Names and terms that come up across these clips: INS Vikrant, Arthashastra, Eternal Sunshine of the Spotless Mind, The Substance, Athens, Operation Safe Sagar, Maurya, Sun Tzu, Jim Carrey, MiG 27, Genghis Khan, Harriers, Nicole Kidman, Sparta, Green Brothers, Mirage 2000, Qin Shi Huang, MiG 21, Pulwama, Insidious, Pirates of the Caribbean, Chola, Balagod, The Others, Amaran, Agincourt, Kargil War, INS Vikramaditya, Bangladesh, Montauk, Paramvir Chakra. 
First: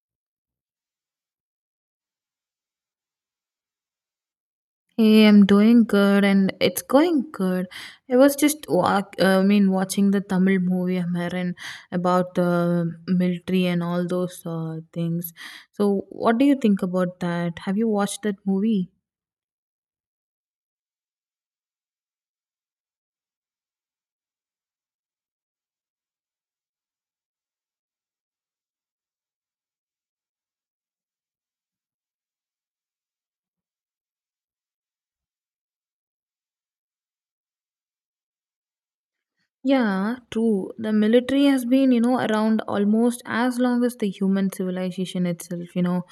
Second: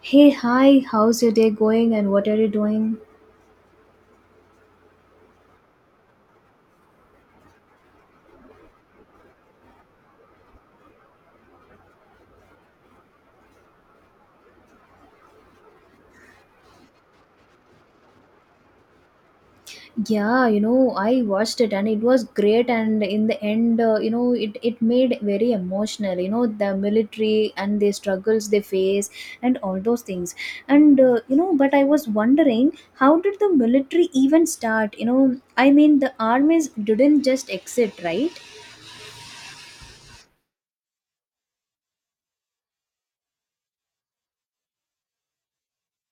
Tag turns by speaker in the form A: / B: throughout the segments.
A: Hey, hi, how's your day going and what are you doing?
B: Hey, I'm doing good and it's going good. I was just walk, I mean watching the Tamil movie Amaran about the military and all those things. So, what do you think about that? Have you watched that movie?
A: Yeah, you know, I watched it and it was great. And in the end, you know, it made very emotional, you know, the military and the struggles they face and all those things. And, you know, but I was wondering, how did the military even start? You know, I mean, the armies didn't just exit, right?
B: Yeah, true. The military has been, you know, around almost as long as the human civilization itself, you know,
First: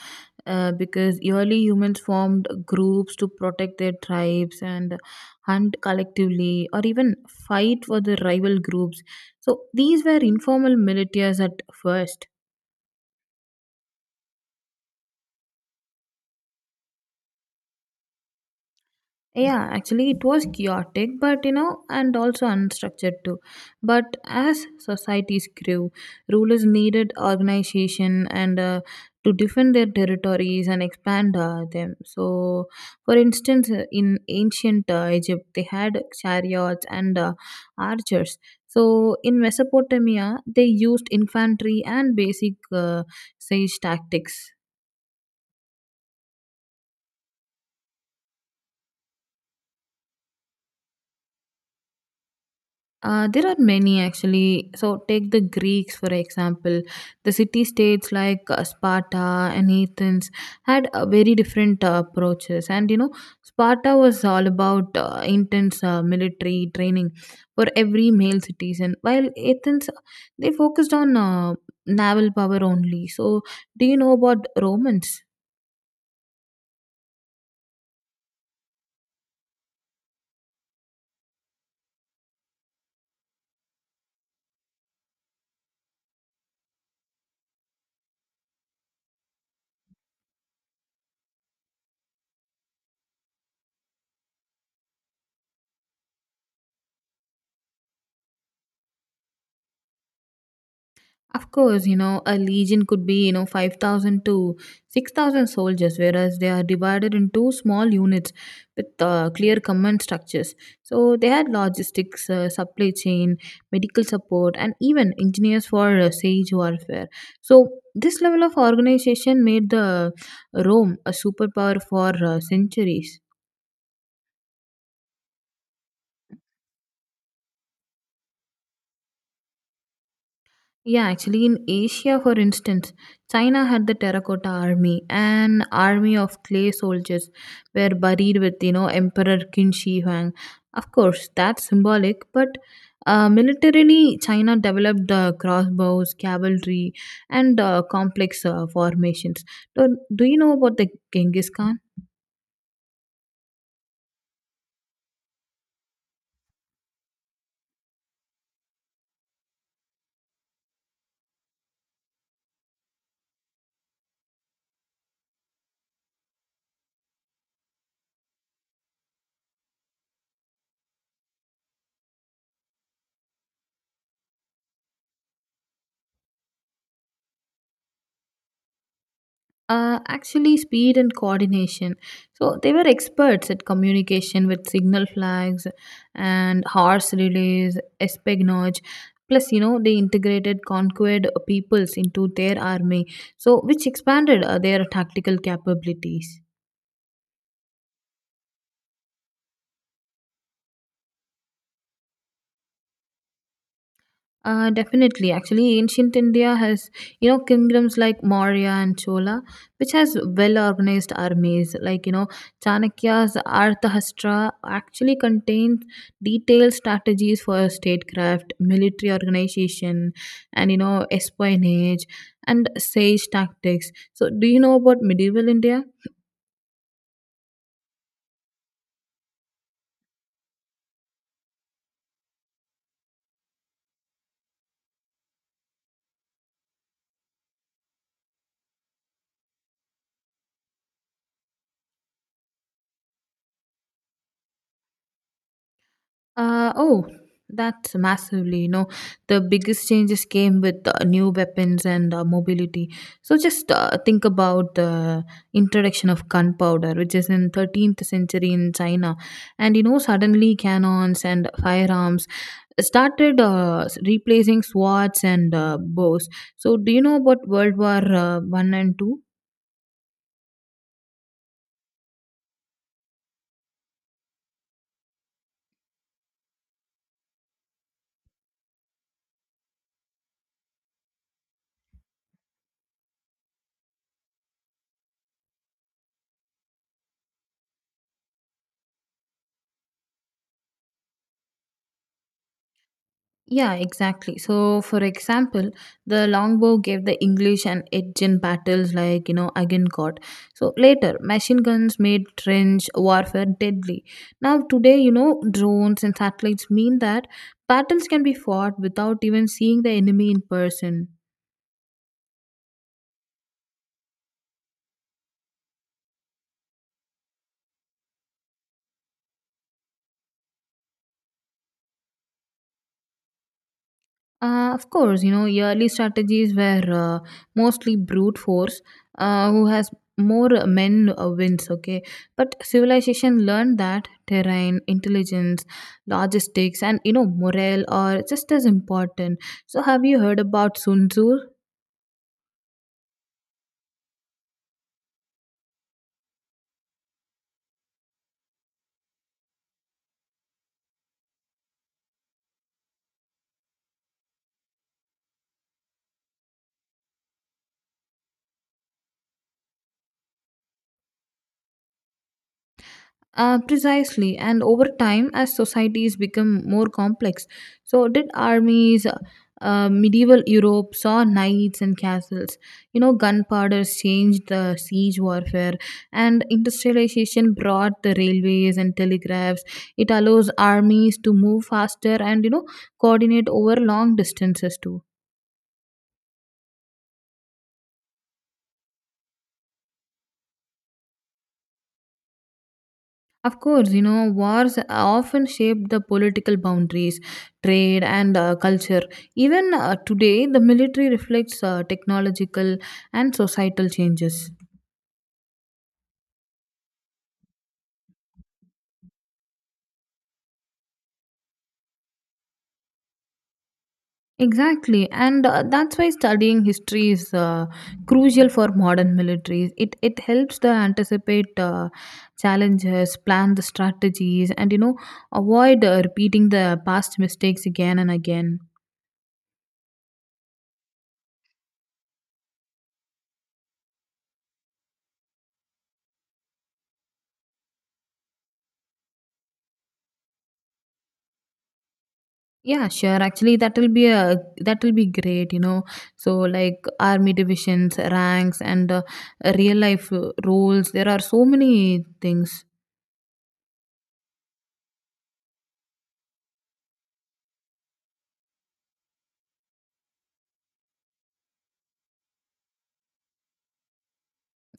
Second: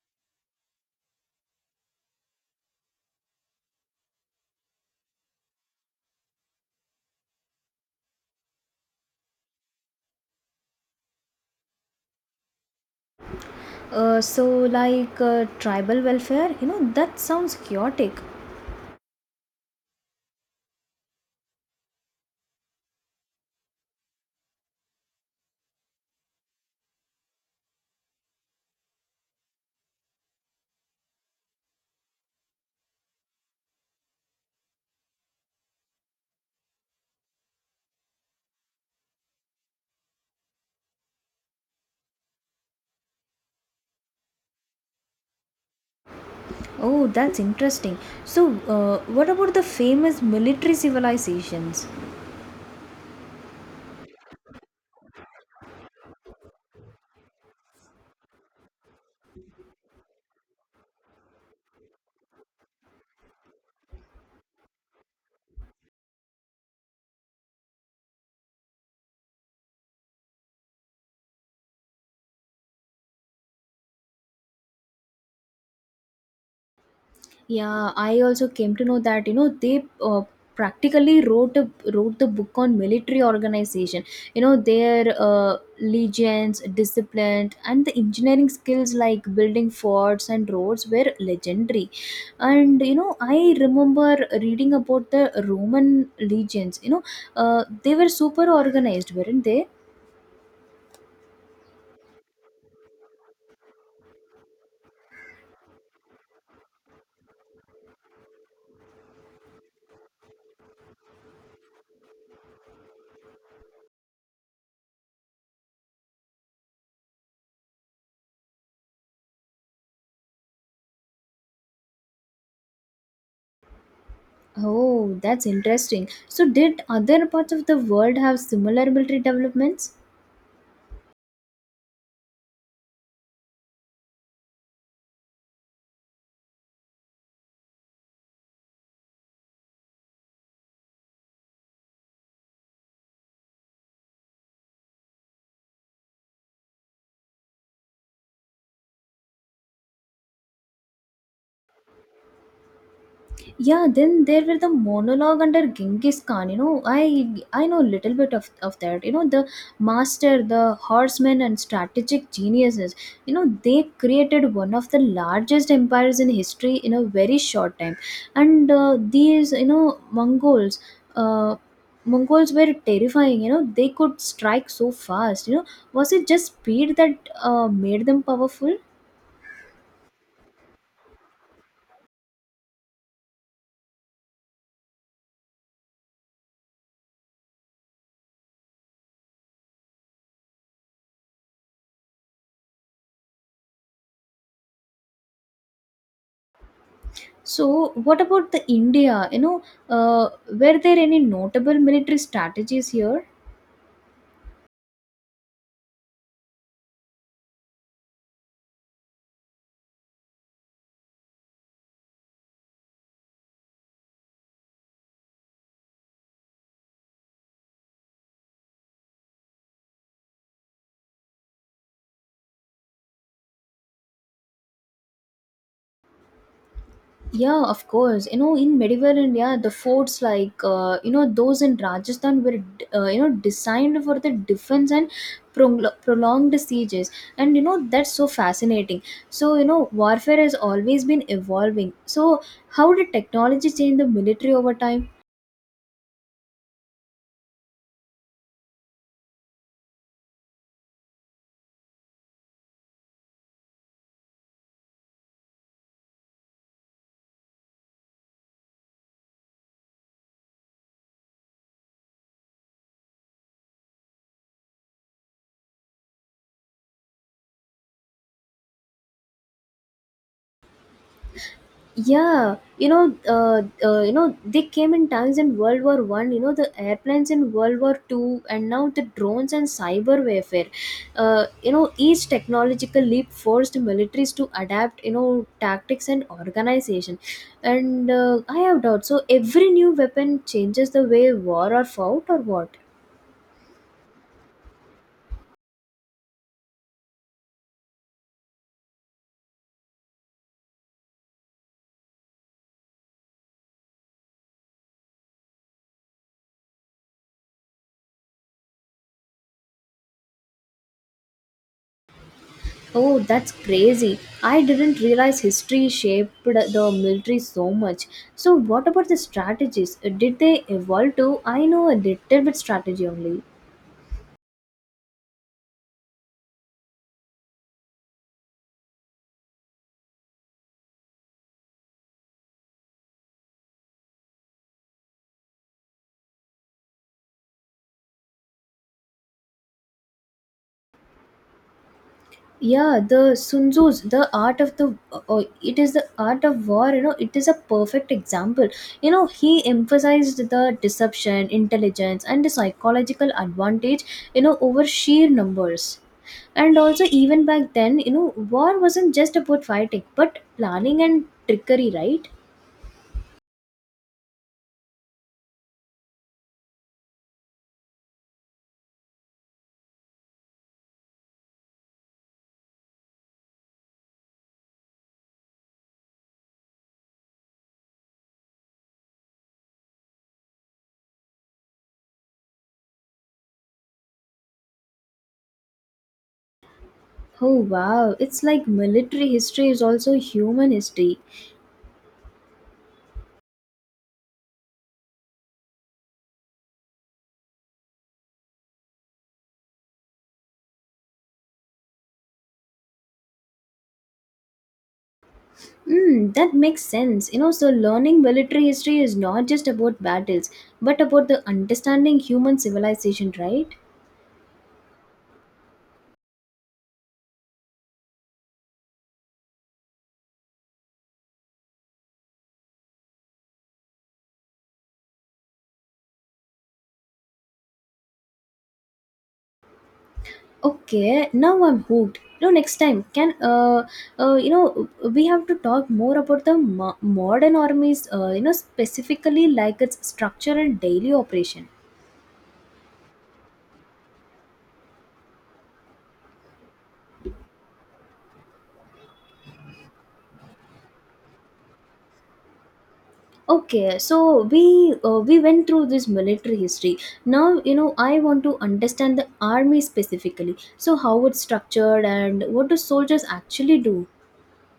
B: because early humans formed groups to protect their tribes and hunt collectively or even fight for the rival groups. So these were informal militias at first.
A: Tribal welfare, you know, that sounds chaotic.
B: Yeah, actually it was chaotic, but you know, and also unstructured too, but as societies grew, rulers needed organization and to defend their territories and expand them. So for instance, in ancient Egypt they had chariots and archers. So in Mesopotamia they used infantry and basic siege tactics.
A: Oh, that's interesting. So, what about the famous military civilizations?
B: There are many actually. So, take the Greeks for example. The city states like Sparta and Athens had very different approaches. And you know, Sparta was all about intense military training for every male citizen, while Athens they focused on naval power only. So, do you know about Romans?
A: Yeah, I also came to know that you know they practically wrote the book on military organization. You know their legions, discipline, and the engineering skills like building forts and roads were legendary. And you know I remember reading about the Roman legions. You know they were super organized, weren't they?
B: Of course, you know, a legion could be, you know, 5,000 to 6,000 soldiers, whereas they are divided into small units with clear command structures. So they had logistics, supply chain, medical support, and even engineers for siege warfare. So this level of organization made the Rome a superpower for centuries.
A: Oh, that's interesting. So, did other parts of the world have similar military developments?
B: Yeah, actually, in Asia, for instance, China had the terracotta army, an army of clay soldiers were buried with, you know, Emperor Qin Shi Huang. Of course, that's symbolic, but militarily, China developed the crossbows, cavalry, and complex formations. So, do you know about the Genghis Khan?
A: Yeah, then there were the monologue under Genghis Khan. You know, I know little bit of that. You know, the master, the horsemen, and strategic geniuses. You know, they created one of the largest empires in history in a very short time. And these, you know, Mongols, uh, Mongols were terrifying. You know, they could strike so fast. You know, was it just speed that made them powerful?
B: Actually, speed and coordination. So they were experts at communication with signal flags and horse relays, espionage. Plus, you know, they integrated conquered peoples into their army, so which expanded their tactical capabilities.
A: So, what about the India? You know, were there any notable military strategies here?
B: Definitely. Actually, ancient India has, you know, kingdoms like Maurya and Chola, which has well-organized armies. Like, you know, Chanakya's Arthashastra actually contains detailed strategies for statecraft, military organization, and, you know, espionage and sage tactics. So, do you know about medieval India?
A: Yeah, of course. You know, in medieval India, the forts like you know those in Rajasthan were you know designed for the defense and prolonged sieges, and you know that's so fascinating. So you know warfare has always been evolving. So how did technology change the military over time?
B: Oh, that's massively, you know, the biggest changes came with new weapons and mobility. So just think about the introduction of gunpowder, which is in 13th century in China. And, you know, suddenly cannons and firearms started replacing swords and bows. So do you know about World War 1 and 2?
A: Yeah, you know they came in times in World War One, you know, the airplanes in World War Two, and now the drones and cyber warfare. You know, each technological leap forced militaries to adapt, you know, tactics and organization. And I have doubt, so every new weapon changes the way war are fought, or what?
B: Yeah, exactly. So, for example, the longbow gave the English an edge in battles like, you know, Agincourt. So, later, machine guns made trench warfare deadly. Now, today, you know, drones and satellites mean that battles can be fought without even seeing the enemy in person.
A: Oh, that's crazy. I didn't realize history shaped the military so much. So, what about the strategies? Did they evolve too? I know a little bit strategy only.
B: Of course, you know, yearly strategies were mostly brute force, who has more men wins, okay? But civilization learned that terrain, intelligence, logistics, and, you know, morale are just as important. So, have you heard about Sun Tzu?
A: Yeah, the Sun Tzu's The Art of the it is The Art of War. You know, it is a perfect example. You know, he emphasized the deception, intelligence, and the psychological advantage. You know, over sheer numbers. And also, even back then, you know, war wasn't just about fighting, but planning and trickery, right?
B: Precisely, and over time, as societies become more complex, so did armies. Medieval Europe saw knights and castles. You know, gunpowder changed the siege warfare, and industrialization brought the railways and telegraphs. It allows armies to move faster and you know coordinate over long distances too.
A: Oh wow, it's like military history is also human history.
B: Of course, you know, wars often shape the political boundaries, trade, and culture. Even today, the military reflects technological and societal changes.
A: Mm, that makes sense. You know, so learning military history is not just about battles, but about the understanding human civilization, right?
B: Exactly, and that's why studying history is crucial for modern militaries. It helps to anticipate challenges, plan the strategies, and you know avoid repeating the past mistakes again and again.
A: Okay, now I'm hooked. You know, next time can you know we have to talk more about the modern armies. You know, specifically like its structure and daily operation.
B: Yeah, sure. Actually, that will be great, you know. So, like army divisions, ranks, and real life roles. There are so many things.
A: Okay, so we went through this military history. Now you know I want to understand the army specifically. So how it's structured and what do soldiers actually do?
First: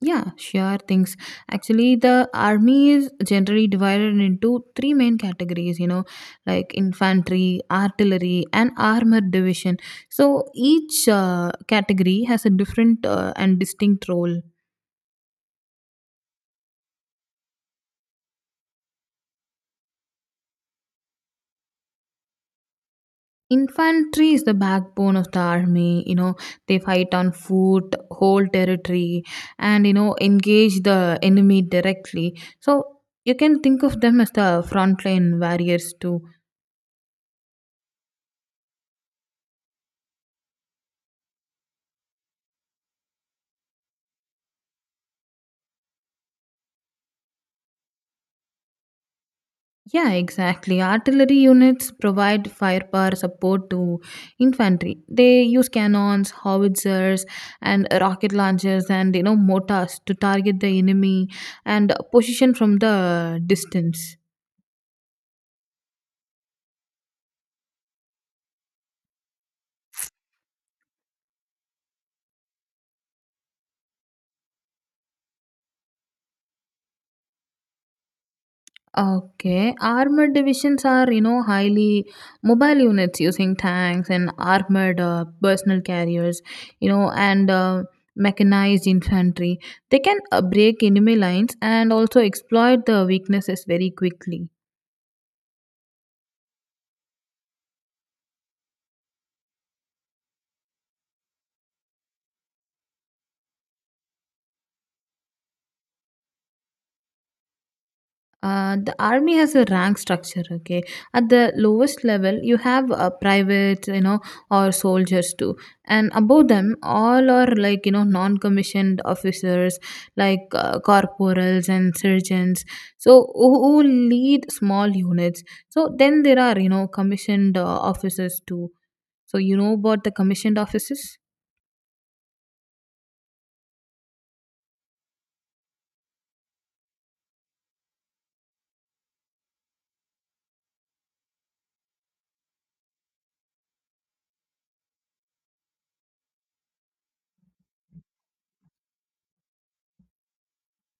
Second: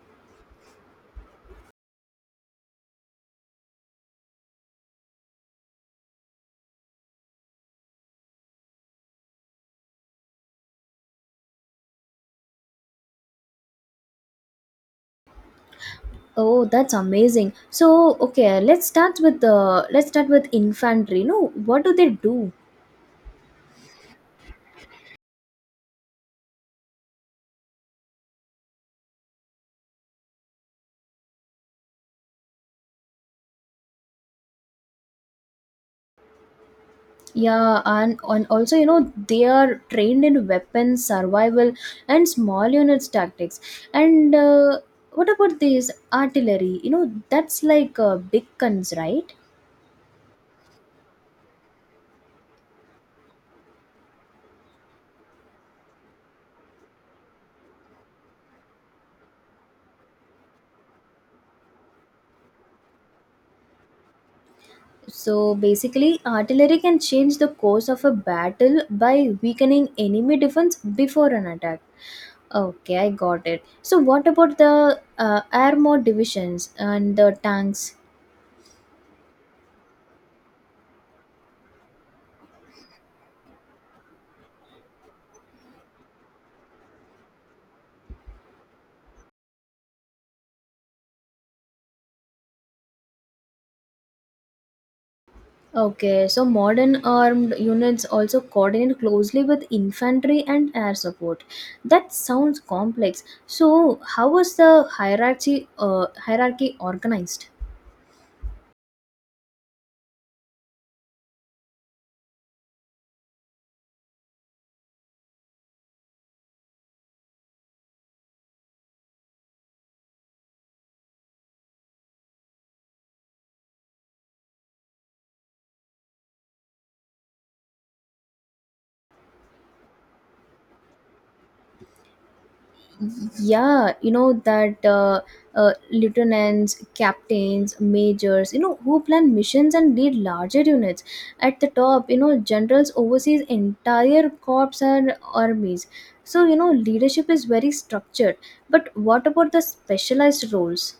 B: Yeah, sure things. Actually, the army is generally divided into three main categories. You know, like infantry, artillery, and armored division. So each category has a different and distinct role.
A: Oh, that's amazing. So okay, let's start with infantry. No, what do they do?
B: Infantry is the backbone of the army. You know, they fight on foot, hold territory, and you know, engage the enemy directly. So you can think of them as the frontline warriors too.
A: Yeah, and also you know they are trained in weapons, survival, and small units tactics. And what about this artillery? You know that's like big guns, right?
B: Yeah, exactly. Artillery units provide firepower support to infantry. They use cannons, howitzers, and rocket launchers, and you know, mortars to target the enemy and position from the distance.
A: So basically, artillery can change the course of a battle by weakening enemy defense before an attack. Okay, I got it. So what about the armored divisions and the tanks?
B: Okay. Armored divisions are, you know, highly mobile units using tanks and armored personal carriers, you know, and mechanized infantry. They can break enemy lines and also exploit the weaknesses very quickly.
A: Okay, so modern armed units also coordinate closely with infantry and air support. That sounds complex. So how was the hierarchy organized?
B: The army has a rank structure, okay? At the lowest level you have privates, you know, or soldiers too, and above them all are like you know non-commissioned officers like corporals and surgeons, so who lead small units. So then there are you know commissioned officers too. So you know about the commissioned officers?
A: Yeah, you know that lieutenants, captains, majors, you know, who plan missions and lead larger units. At the top, you know, generals oversees entire corps and armies. So you know leadership is very structured, but what about the specialized roles?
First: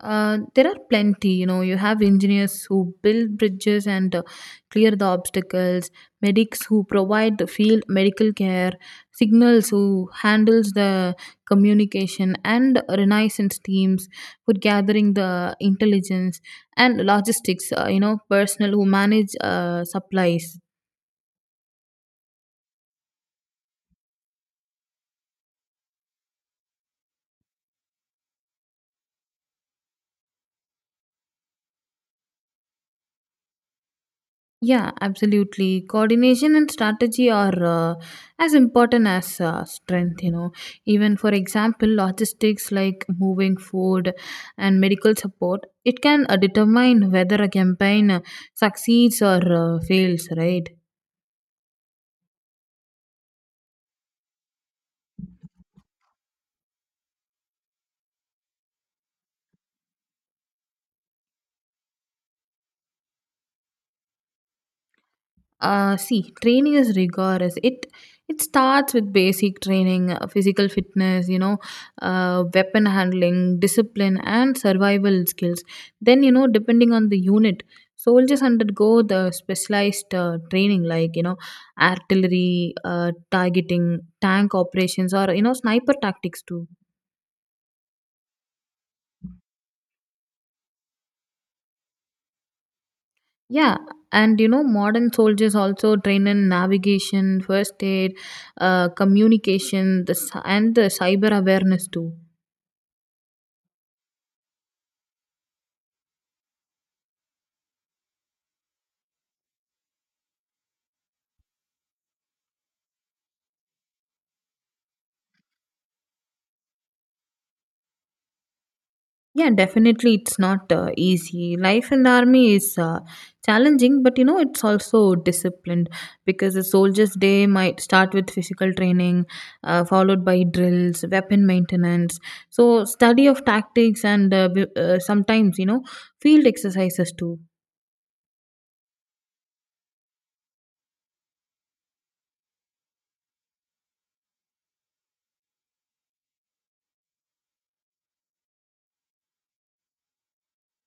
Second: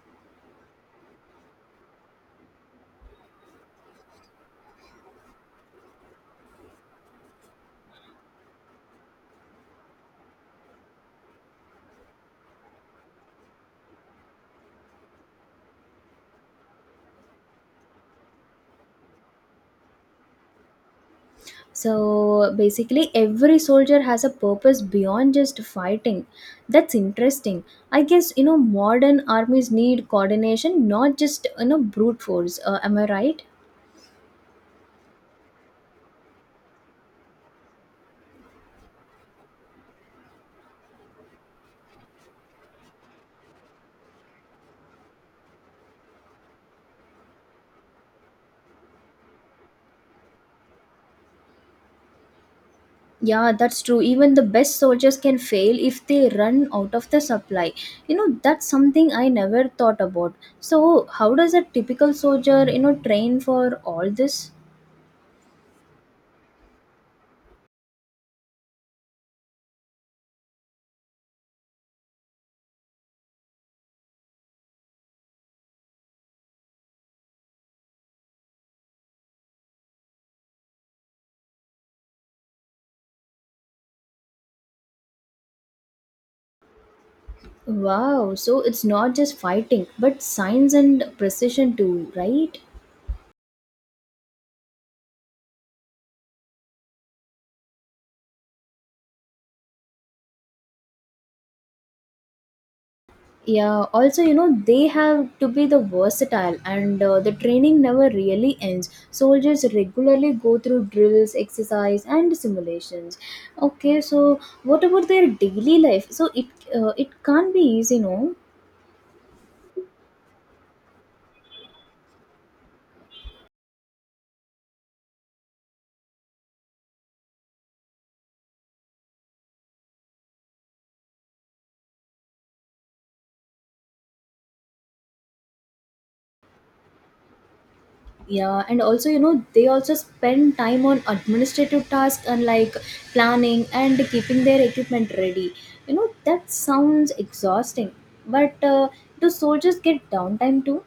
B: There are plenty, you know. You have engineers who build bridges and clear the obstacles, medics who provide the field medical care, signals who handles the communication, and renaissance teams for gathering the intelligence and logistics. You know, personnel who manage supplies.
A: So basically every soldier has a purpose beyond just fighting. That's interesting. I guess you know modern armies need coordination, not just you know brute force. Am I right?
B: Yeah, absolutely. Coordination and strategy are as important as strength, you know. Even for example, logistics like moving food and medical support, it can determine whether a campaign succeeds or fails, right?
A: Yeah, that's true. Even the best soldiers can fail if they run out of the supply. You know, that's something I never thought about. So, how does a typical soldier, you know, train for all this?
B: See, training is rigorous. It starts with basic training, physical fitness, you know, weapon handling, discipline, and survival skills. Then you know, depending on the unit, soldiers undergo the specialized training like you know, artillery, targeting, tank operations, or you know, sniper tactics too.
A: Wow, so it's not just fighting, but science and precision too, right?
B: Yeah, and you know, modern soldiers also train in navigation, first aid, communication, and the cyber awareness too.
A: Yeah, also, you know, they have to be the versatile, and the training never really ends. Soldiers regularly go through drills, exercise and simulations. Okay, so what about their daily life? So it can't be easy, no?
B: Yeah, definitely, it's not easy. Life in the army is challenging, but you know, it's also disciplined because a soldier's day might start with physical training, followed by drills, weapon maintenance, so study of tactics, and sometimes you know, field exercises too.
A: Yeah, and also, you know, they also spend time on administrative tasks and like planning and keeping their equipment ready. You know, that sounds exhausting. But do soldiers get downtime too?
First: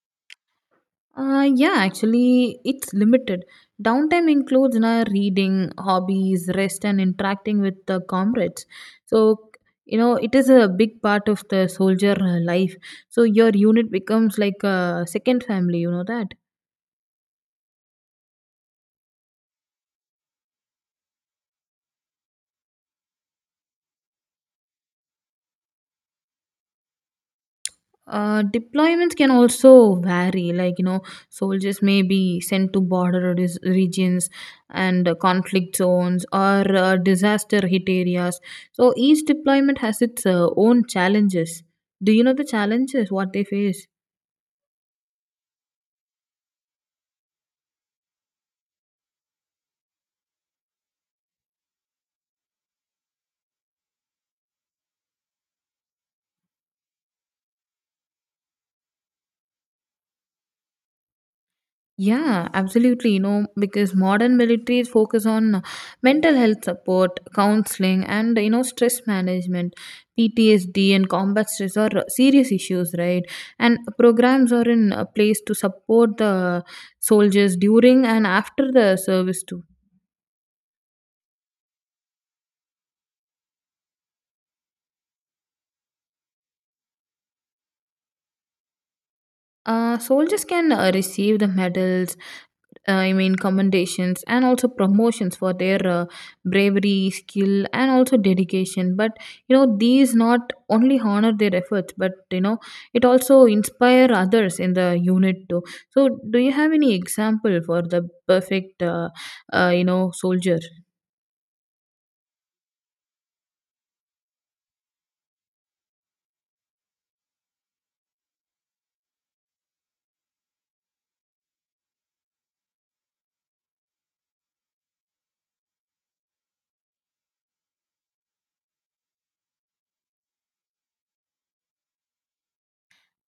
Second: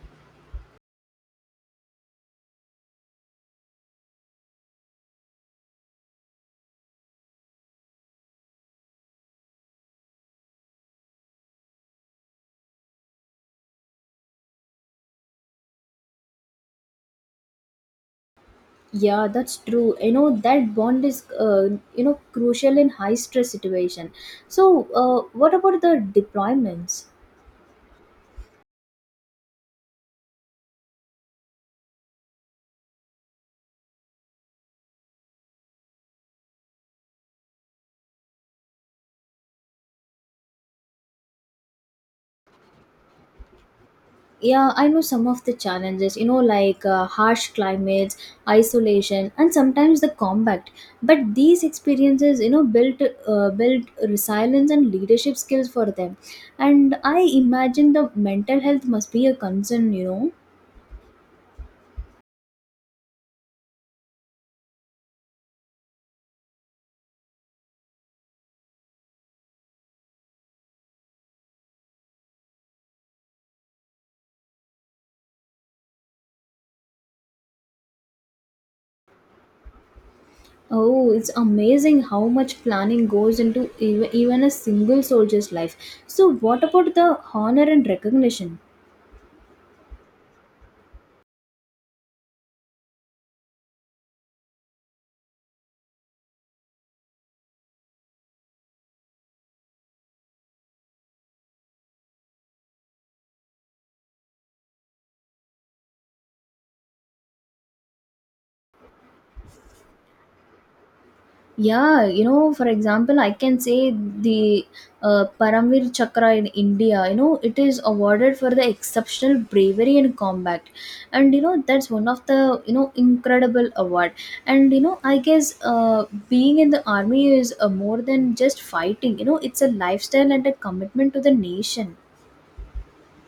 B: Yeah, actually, it's limited. Downtime includes na, reading, hobbies, rest, and interacting with the comrades. So, you know, it is a big part of the soldier life. So, your unit becomes like a second family, you know that.
A: Yeah, that's true. You know that bond is you know crucial in high stress situation. So, what about the deployments?
B: Deployments can also vary, like you know, soldiers may be sent to regions and conflict zones or disaster hit areas. So each deployment has its own challenges. Do you know the challenges what they face?
A: Yeah, I know some of the challenges. You know, like harsh climates, isolation, and sometimes the combat. But these experiences, you know, built resilience and leadership skills for them. And I imagine the mental health must be a concern. You know.
B: Yeah, absolutely. You know, because modern militaries focus on mental health support, counseling, and you know, stress management, PTSD, and combat stress are serious issues, right? And programs are in place to support the soldiers during and after the service too.
A: Oh, it's amazing how much planning goes into even a single soldier's life. So, what about the honor and recognition?
B: Soldiers can receive the medals, commendations and also promotions for their bravery, skill, and also dedication. But you know, these not only honor their efforts, but you know, it also inspire others in the unit too. So, do you have any example for the perfect, you know, soldier?
A: Yeah, you know, for example, I can say the Paramvir Chakra in India, you know, it is awarded for the exceptional bravery in combat. And, you know, that's one of the, you know, incredible award. And, you know, I guess being in the army is more than just fighting, you know, it's a lifestyle and a commitment to the nation.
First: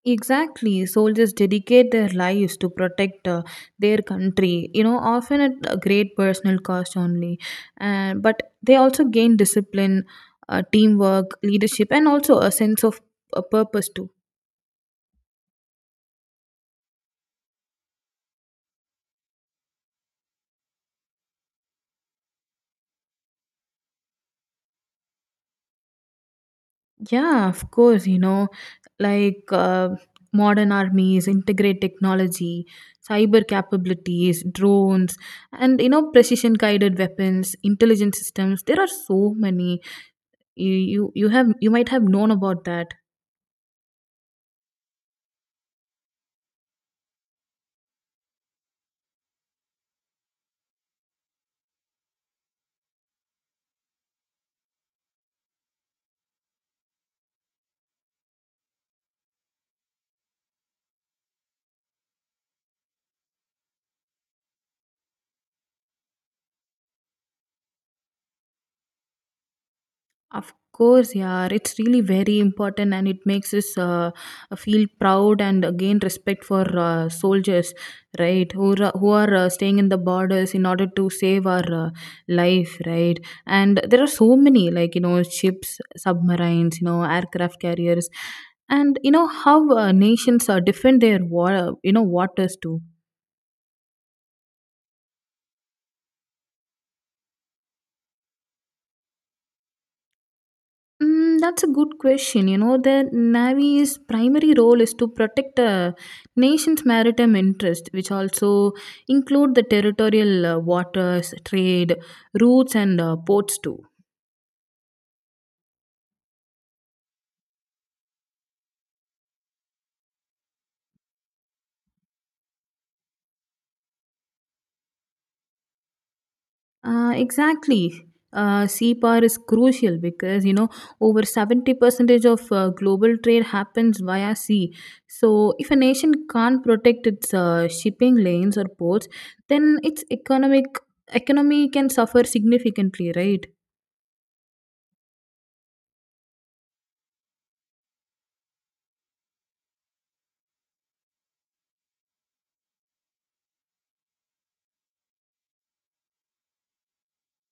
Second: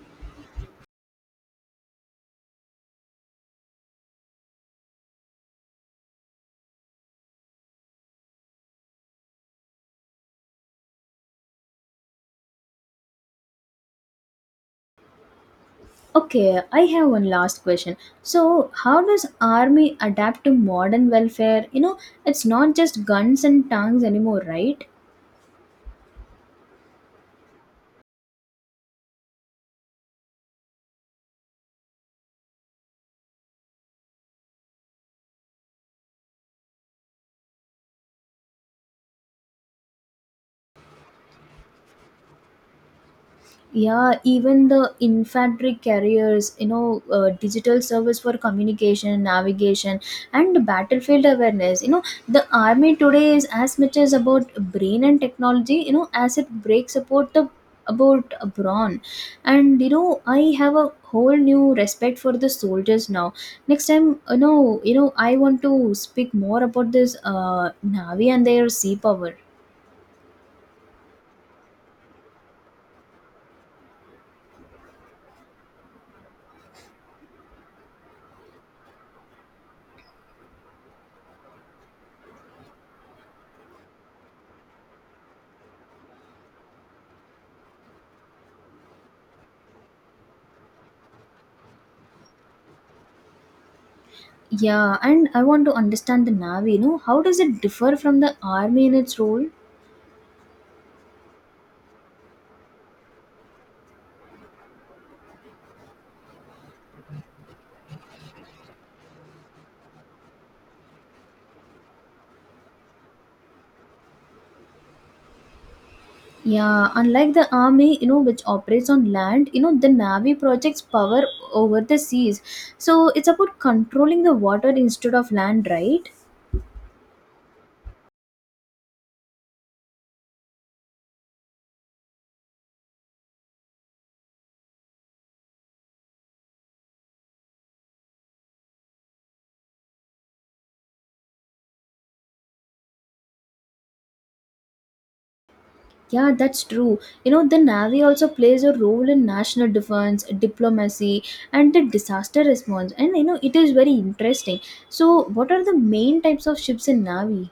B: Exactly, soldiers dedicate their lives to protect their country. You know, often at a great personal cost only, and but they also gain discipline, teamwork, leadership, and also a sense of a purpose too.
A: Okay, I have one last question. So, how does army adapt to modern welfare? You know, it's not just guns and tanks anymore, right?
B: Yeah, of course. You know, like modern armies integrate technology, cyber capabilities, drones, and you know precision guided weapons, intelligence systems. There are so many. You might have known about that.
A: Yeah, even the infantry carriers, you know, digital service for communication, navigation, and battlefield awareness. You know, the army today is as much as about brain and technology, you know, as it breaks about the about a brawn. And you know I have a whole new respect for the soldiers now. Next time, you know I want to speak more about this navy and their sea power.
B: Of course, yeah, it's really very important and it makes us feel proud and gain respect for soldiers, right? Who are staying in the borders in order to save our life, right? And there are so many, like, you know, ships, submarines, you know, aircraft carriers, and you know how nations defend their you know waters too.
A: Yeah, and I want to understand the Navy, you know, how does it differ from the Army in its role?
B: Mm, that's a good question. You know, the Navy's primary role is to protect a nation's maritime interest, which also include the territorial waters, trade routes, and ports too.
A: Yeah, unlike the Army, you know, which operates on land, you know, the Navy projects power over the seas. So it's about controlling the water instead of land, right?
B: Exactly. CPAR is crucial because you know over 70 percentage of global trade happens via sea. So if a nation can't protect its shipping lanes or ports, then its economic economy can suffer significantly, right?
A: Yeah, that's true. You know, the Navy also plays a role in national defense, diplomacy, and the disaster response. And, you know, it is very interesting. So, what are the main types of ships in Navy?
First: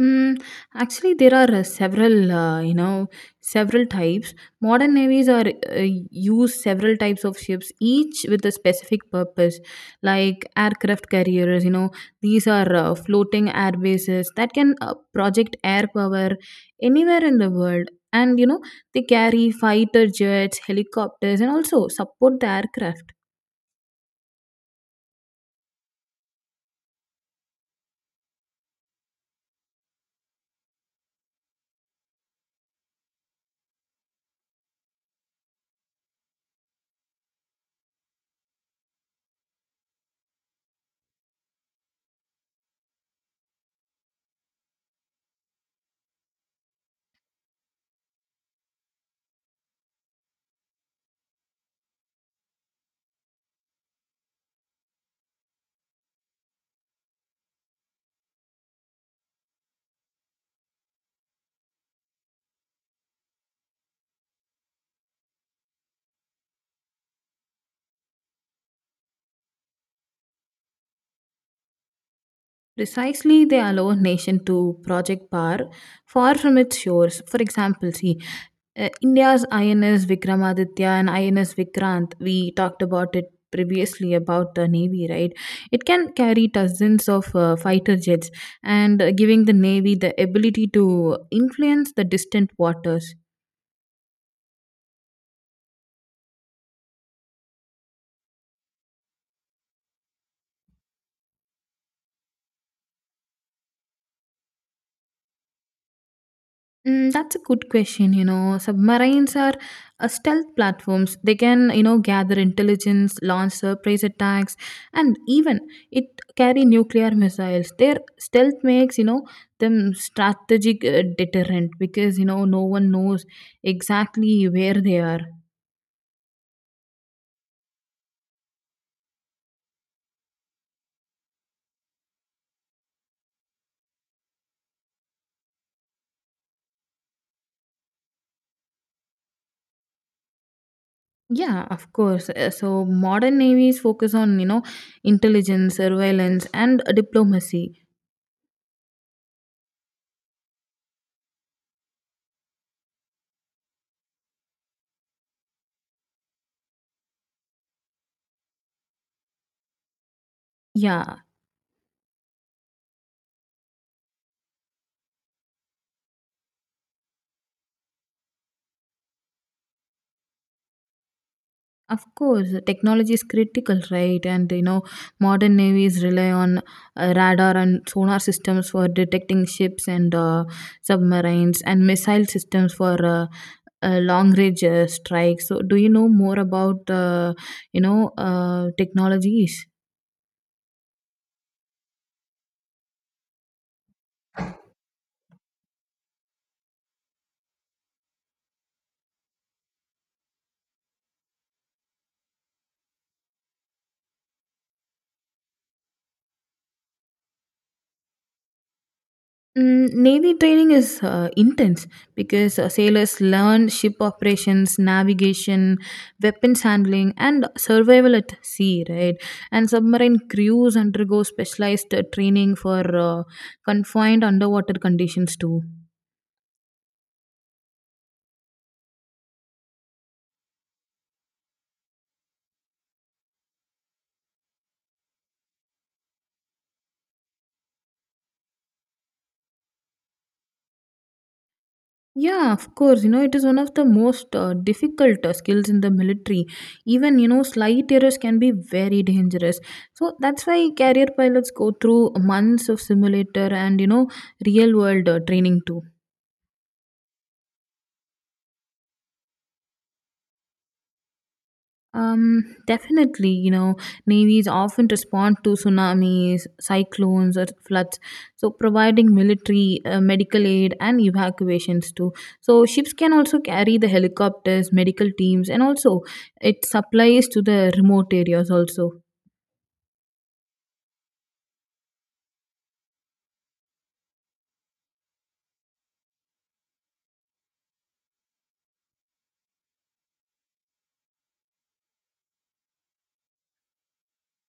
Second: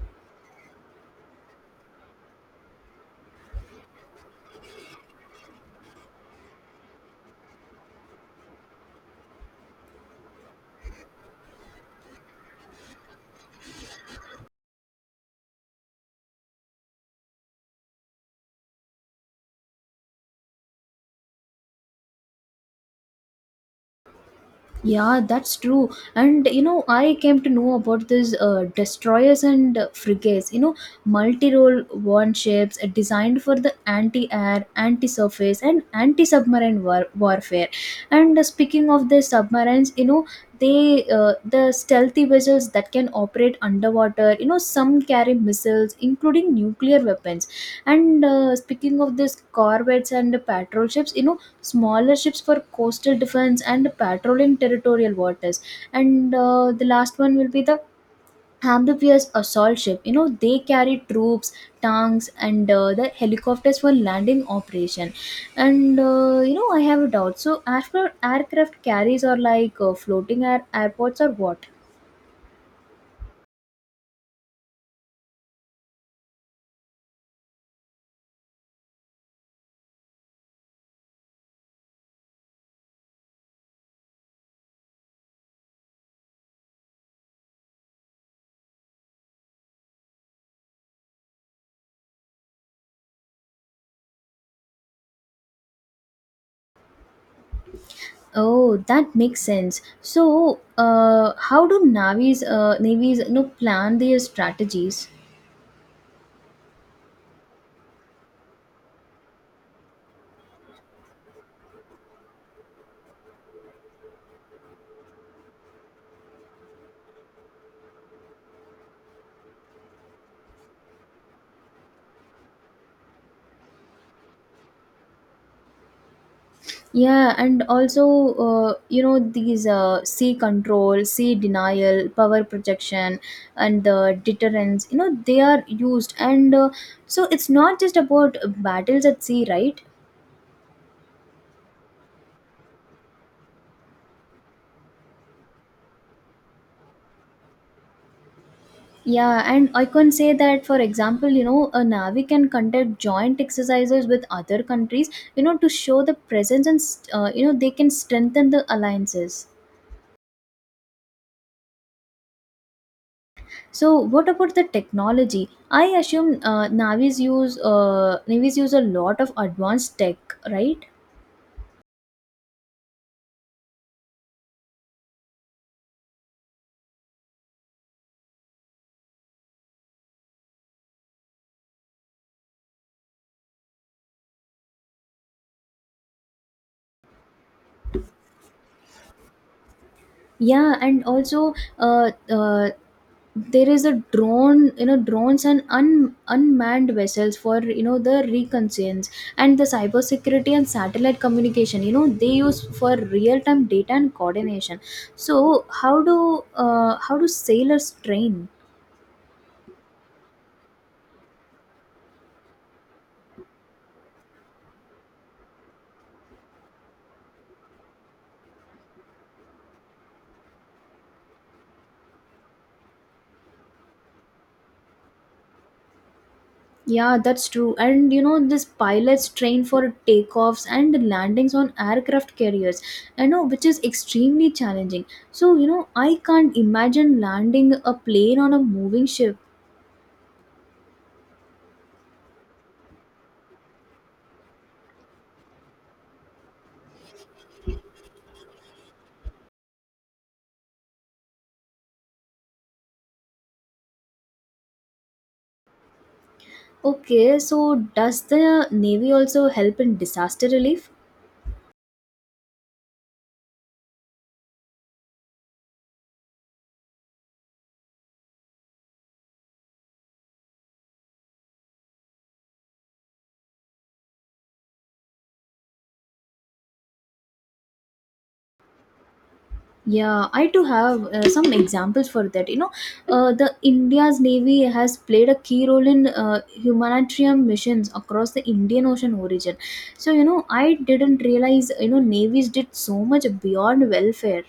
B: Mm, actually, there are several, you know, several types. Modern navies are uh, use several types of ships, each with a specific purpose, like aircraft carriers. You know, these are floating air bases that can project air power anywhere in the world. And you know, they carry fighter jets, helicopters, and also support the aircraft.
A: Yeah, that's true. And you know, I came to know about this destroyers and frigates. You know, multi-role warships designed for the anti-air, anti-surface, and warfare. And speaking of the submarines, you know, the stealthy vessels that can operate underwater. You know, some carry missiles, including nuclear weapons. And speaking of this corvettes and patrol ships, you know, smaller ships for coastal defense and patrolling territorial waters. And the last one will be the amphibious assault ship, you know, they carry troops, tanks, and the helicopters for landing operation. And you know I have a doubt, so aircraft carriers are like floating air airports, or what?
B: Precisely, they allow nation to project power far from its shores. For example, see, India's INS Vikramaditya and INS Vikrant, we talked about it previously about the Navy, right? It can carry dozens of fighter jets and giving the Navy the ability to influence the distant waters.
A: Oh, that makes sense. So, navies, you know, plan their strategies?
B: Mm, that's a good question. You know, submarines are stealth platforms. They can, you know, gather intelligence, launch surprise attacks, and even it carry nuclear missiles. Their stealth makes, you know, them strategic deterrent because you know no one knows exactly where they are.
A: Yeah, and also, you know, these sea control, sea denial, power projection, and the deterrence, you know, they are used. And so it's not just about battles at sea, right?
B: Yeah, of course. So modern navies focus on, you know, intelligence, surveillance, and diplomacy.
A: Yeah, and I can say that, for example, you know, a navy can conduct joint exercises with other countries, you know, to show the presence, and, you know, they can strengthen the alliances.
B: Yeah,
A: So, what about the technology? I assume navies use a lot of advanced tech, right?
B: of course, technology is critical, right? And you know, modern navies rely on radar and sonar systems for detecting ships and submarines, and missile systems for long-range strikes. So, do you know more about you know technologies?
A: Yeah, and also there is a drone, you know, drones and unmanned vessels for you know the reconnaissance and the cybersecurity and satellite communication. You know, they use for real time data and coordination. So, how do sailors train?
B: Mm, Navy training is intense because sailors learn ship operations, navigation, weapons handling, and survival at sea, right? And submarine crews undergo specialized training for uh, confined underwater conditions too.
A: Yeah, that's true. And you know, this pilots train for takeoffs and landings on aircraft carriers, I know, which is extremely challenging. So, you know, I can't imagine landing a plane on a moving ship.
B: Yeah, of course. You know, it is one of the most difficult skills in the military. Even, you know, slight errors can be very dangerous. So that's why carrier pilots go through months of simulator and, you know, real world training too.
A: Okay, so does the Navy also help in disaster relief?
B: Definitely, you know, navies often respond to tsunamis, cyclones, or floods, so providing military, medical aid, and evacuations too. So, ships can also carry the helicopters, medical teams, and also it supplies to the remote areas also.
A: Yeah, I too have some examples for that. You know, the India's Navy has played a key role in humanitarian missions across the Indian Ocean origin. So, you know, I didn't realize, you know, navies did so much beyond welfare.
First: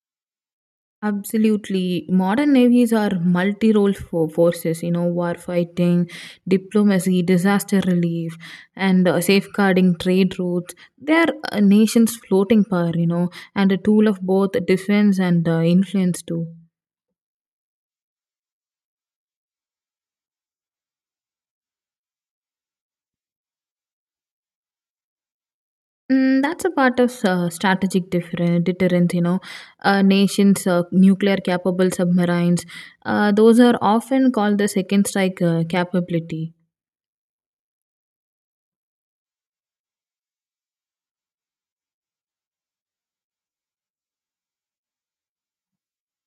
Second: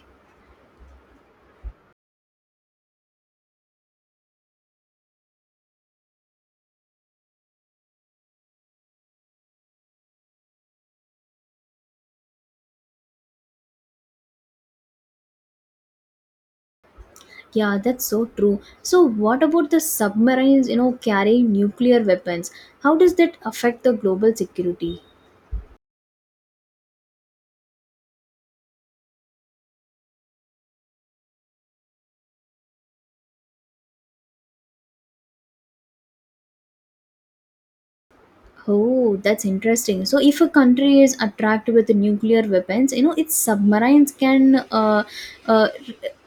B: Absolutely. Modern navies are multi role forces, you know, warfighting, diplomacy, disaster relief, and safeguarding trade routes. They are a nation's floating power, you know, and a tool of both defense and influence, too.
A: Yeah, that's so true. So, what about the submarines, you know, carrying nuclear weapons? How does that affect the global security?
B: Mm, that's a part of strategic different deterrence, you know. Nations, nuclear capable submarines, those are often called the second strike capability.
A: Oh, that's interesting. So, if a country is attacked with nuclear weapons, you know, its submarines can uh,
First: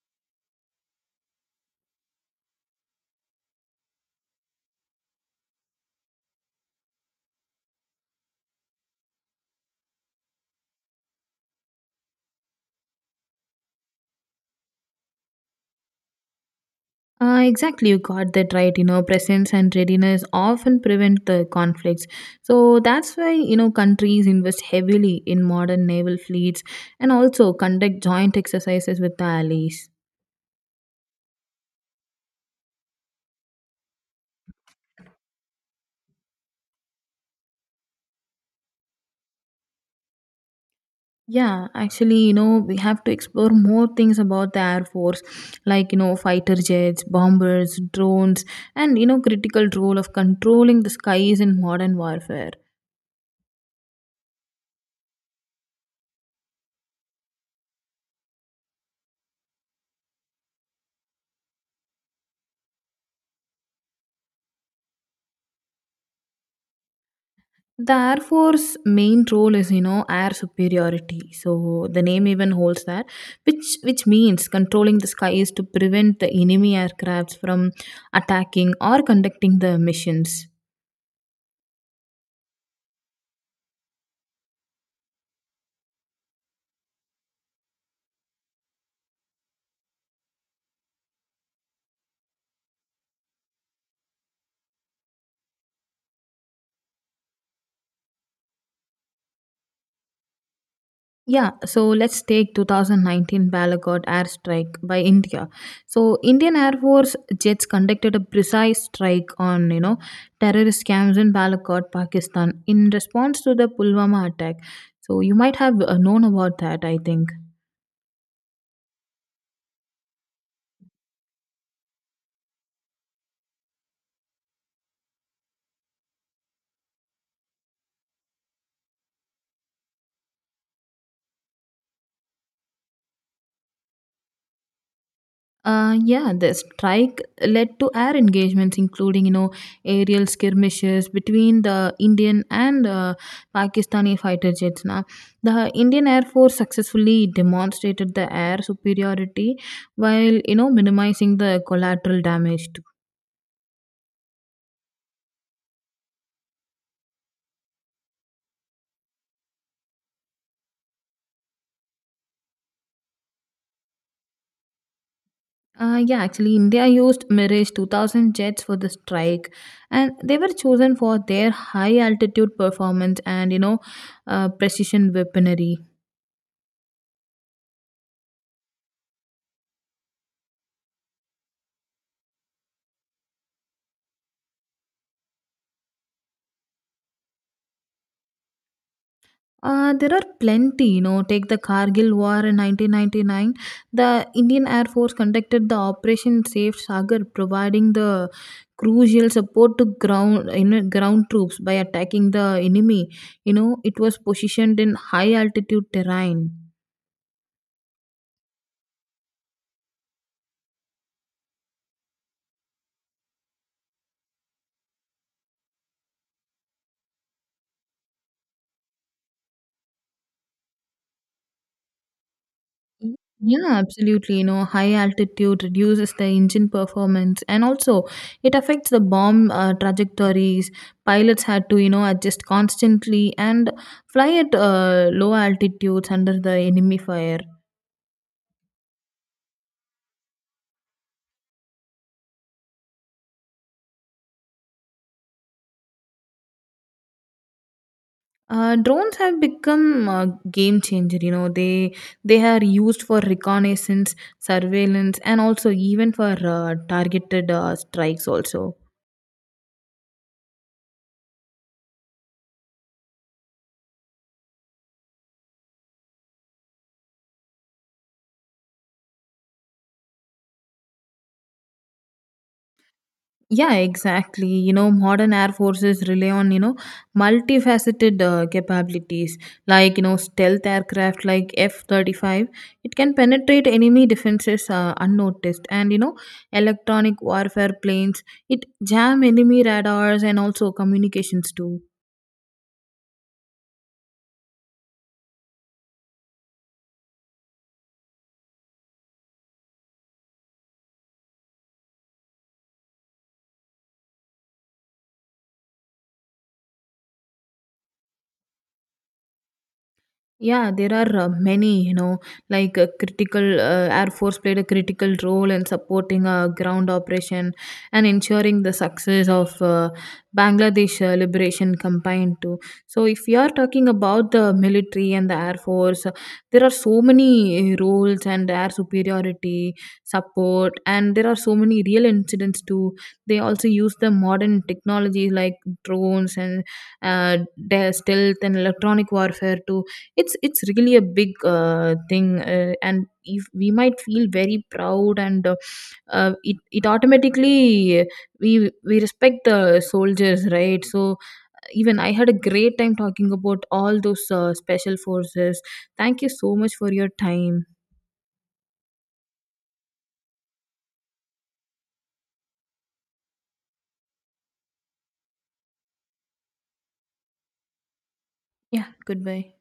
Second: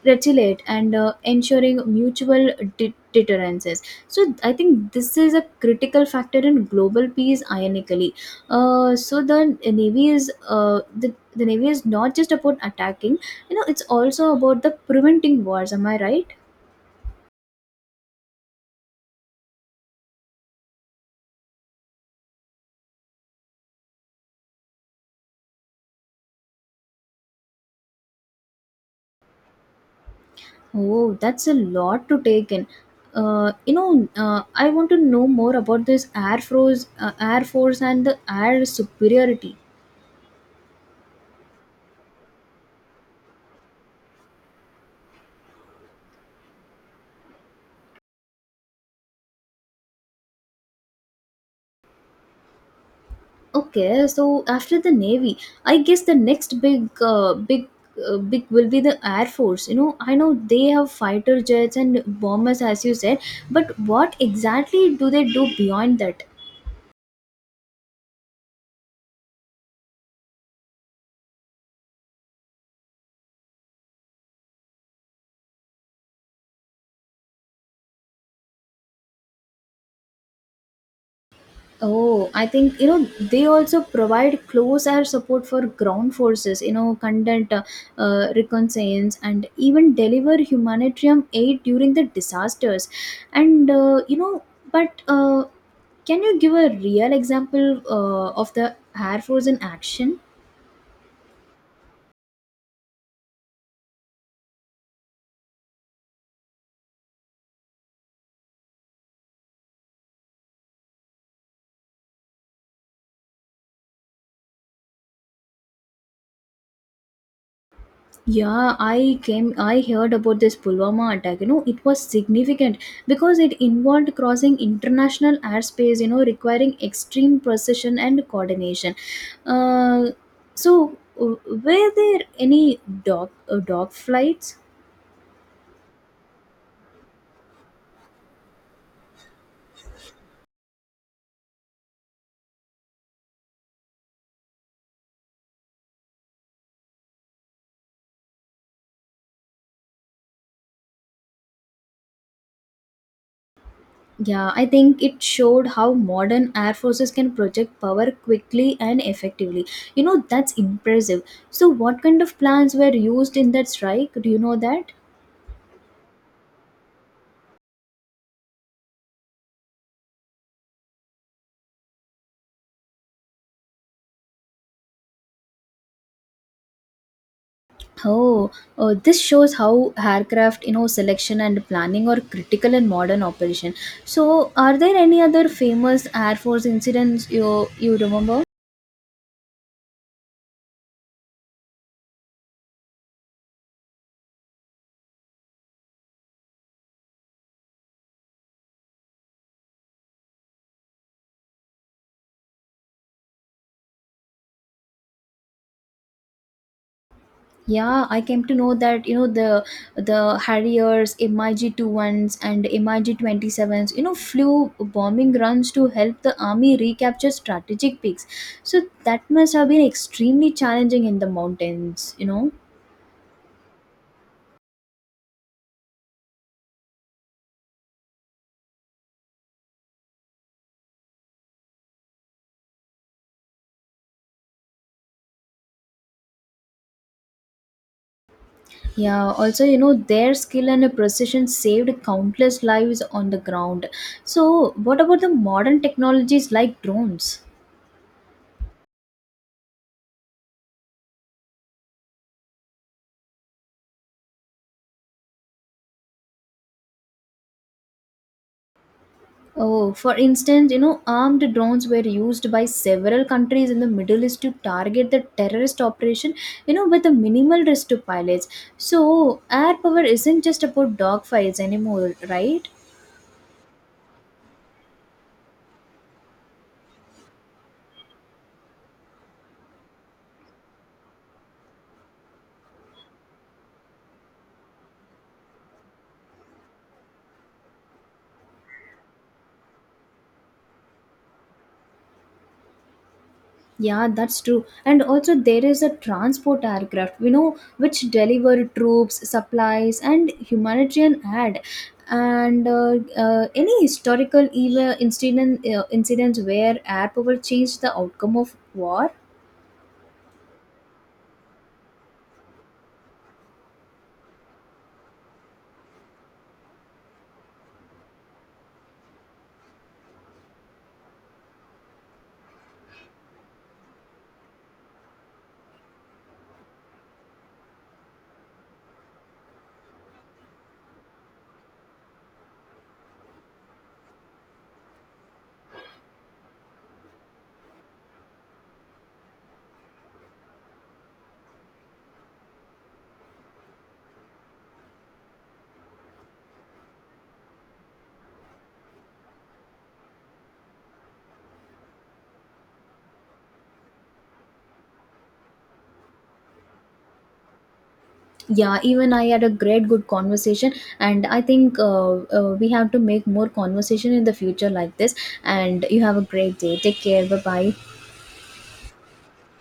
A: retaliate and ensuring mutual deterrences. So, I think this is a critical factor in global peace. Ironically, so the navy is not just about attacking. You know, it's also about the preventing wars. Am I right?
B: Exactly, you got that right. You know, presence and readiness often prevent the conflicts. So that's why, you know, countries invest heavily in modern naval fleets and also conduct joint exercises with the allies.
A: Oh, that's a lot to take in. I want to know more about this Air Force, and the air superiority.
B: Yeah, actually, you know, we have to explore more things about the Air Force, like, you know, fighter jets, bombers, drones, and, you know, critical role of controlling the skies in modern warfare.
A: Okay, so after the Navy, I guess the next big will be the Air Force. You know, I know they have fighter jets and bombers, as you said, but what exactly do they do beyond that?
B: The Air Force main role is, you know, air superiority. So the name even holds that, which means controlling the skies to prevent the enemy aircrafts from attacking or conducting the missions.
A: Oh, I think you know they also provide close air support for ground forces, you know, conduct reconnaissance, and even deliver humanitarian aid during the disasters. And you know, but can you give a real example of the air force in action?
B: Yeah, so let's take 2019 Balagod airstrike by India. So Indian Air Force jets conducted a precise strike on, you know, terrorist camps in Balagod, Pakistan in response to the Pulwama attack. So you might have known about that, I think.
A: Yeah, I heard about this Pulwama attack. You know, it was significant because it involved crossing international airspace, you know, requiring extreme precision and coordination. Uh, so, were there any dog flights?
B: Yeah, the strike led to air engagements, including you know aerial skirmishes between the Indian and Pakistani fighter jets. Now, the Indian Air Force successfully demonstrated the air superiority while you know minimizing the collateral damage too.
A: Yeah, I think it showed how modern air forces can project power quickly and effectively. You know, that's impressive. So, what kind of plans were used in that strike? Do you know that?
B: Yeah, actually, India used Mirage 2000 jets for the strike, and they were chosen for their high altitude performance and you know precision weaponry.
A: Oh, this shows how aircraft, you know, selection and planning are critical in modern operation. So, are there any other famous Air Force incidents you remember?
B: There are plenty, you know. Take the Kargil War in 1999. The Indian Air Force conducted the Operation Safe Sagar, providing the crucial support to ground, you know, ground troops by attacking the enemy. You know, it was positioned in high altitude terrain.
A: Yeah, I came to know that you know the Harriers, MiG 21s, and MiG 27s, you know, flew bombing runs to help the army recapture strategic peaks. So that must have been extremely challenging in the mountains, you know.
B: Y- Yeah, absolutely. You know, high altitude reduces the engine performance and also it affects the bomb trajectories. Pilots had to, you know, adjust constantly and fly at low altitudes under the enemy fire.
A: Yeah, also, you know, their skill and precision saved countless lives on the ground. So, what about the modern technologies like drones?
B: Drones have become a game changer. You know, they are used for reconnaissance, surveillance, and also even for uh, targeted strikes. Also,
A: Oh, for instance, you know, armed drones were used by several countries in the Middle East to target the terrorist operation, you know, with a minimal risk to pilots. So, air power isn't just about dogfights anymore, right?
B: yeah, exactly. You know, modern air forces rely on, you know, multifaceted capabilities like, you know, stealth aircraft like F 35. It can penetrate enemy defenses unnoticed. And, you know, electronic warfare planes, it jam enemy radars and also communications too.
A: Yeah, that's true. And also, there is a transport aircraft, you know, which deliver troops, supplies, and humanitarian aid. And any historical incidents where air power changed the outcome of war?
B: Yeah, there are many, you know, like critical Air Force played a critical role in supporting a ground operation and ensuring the success of Bangladesh liberation campaign too. So if you are talking about the military and the Air Force, there are so many roles and air superiority support and there are so many real incidents too. They also use the modern technologies like drones and uh, stealth and electronic warfare to it's really a big thing and if we might feel very proud and it it automatically we respect the soldiers, right? So even I had a great time talking about all those special forces. Thank you so much for your time.
A: Yeah, even I had a great good conversation, and I think we have to make more conversation in the future like this. And you have a great day. Take care. Bye bye.
B: Yeah, goodbye.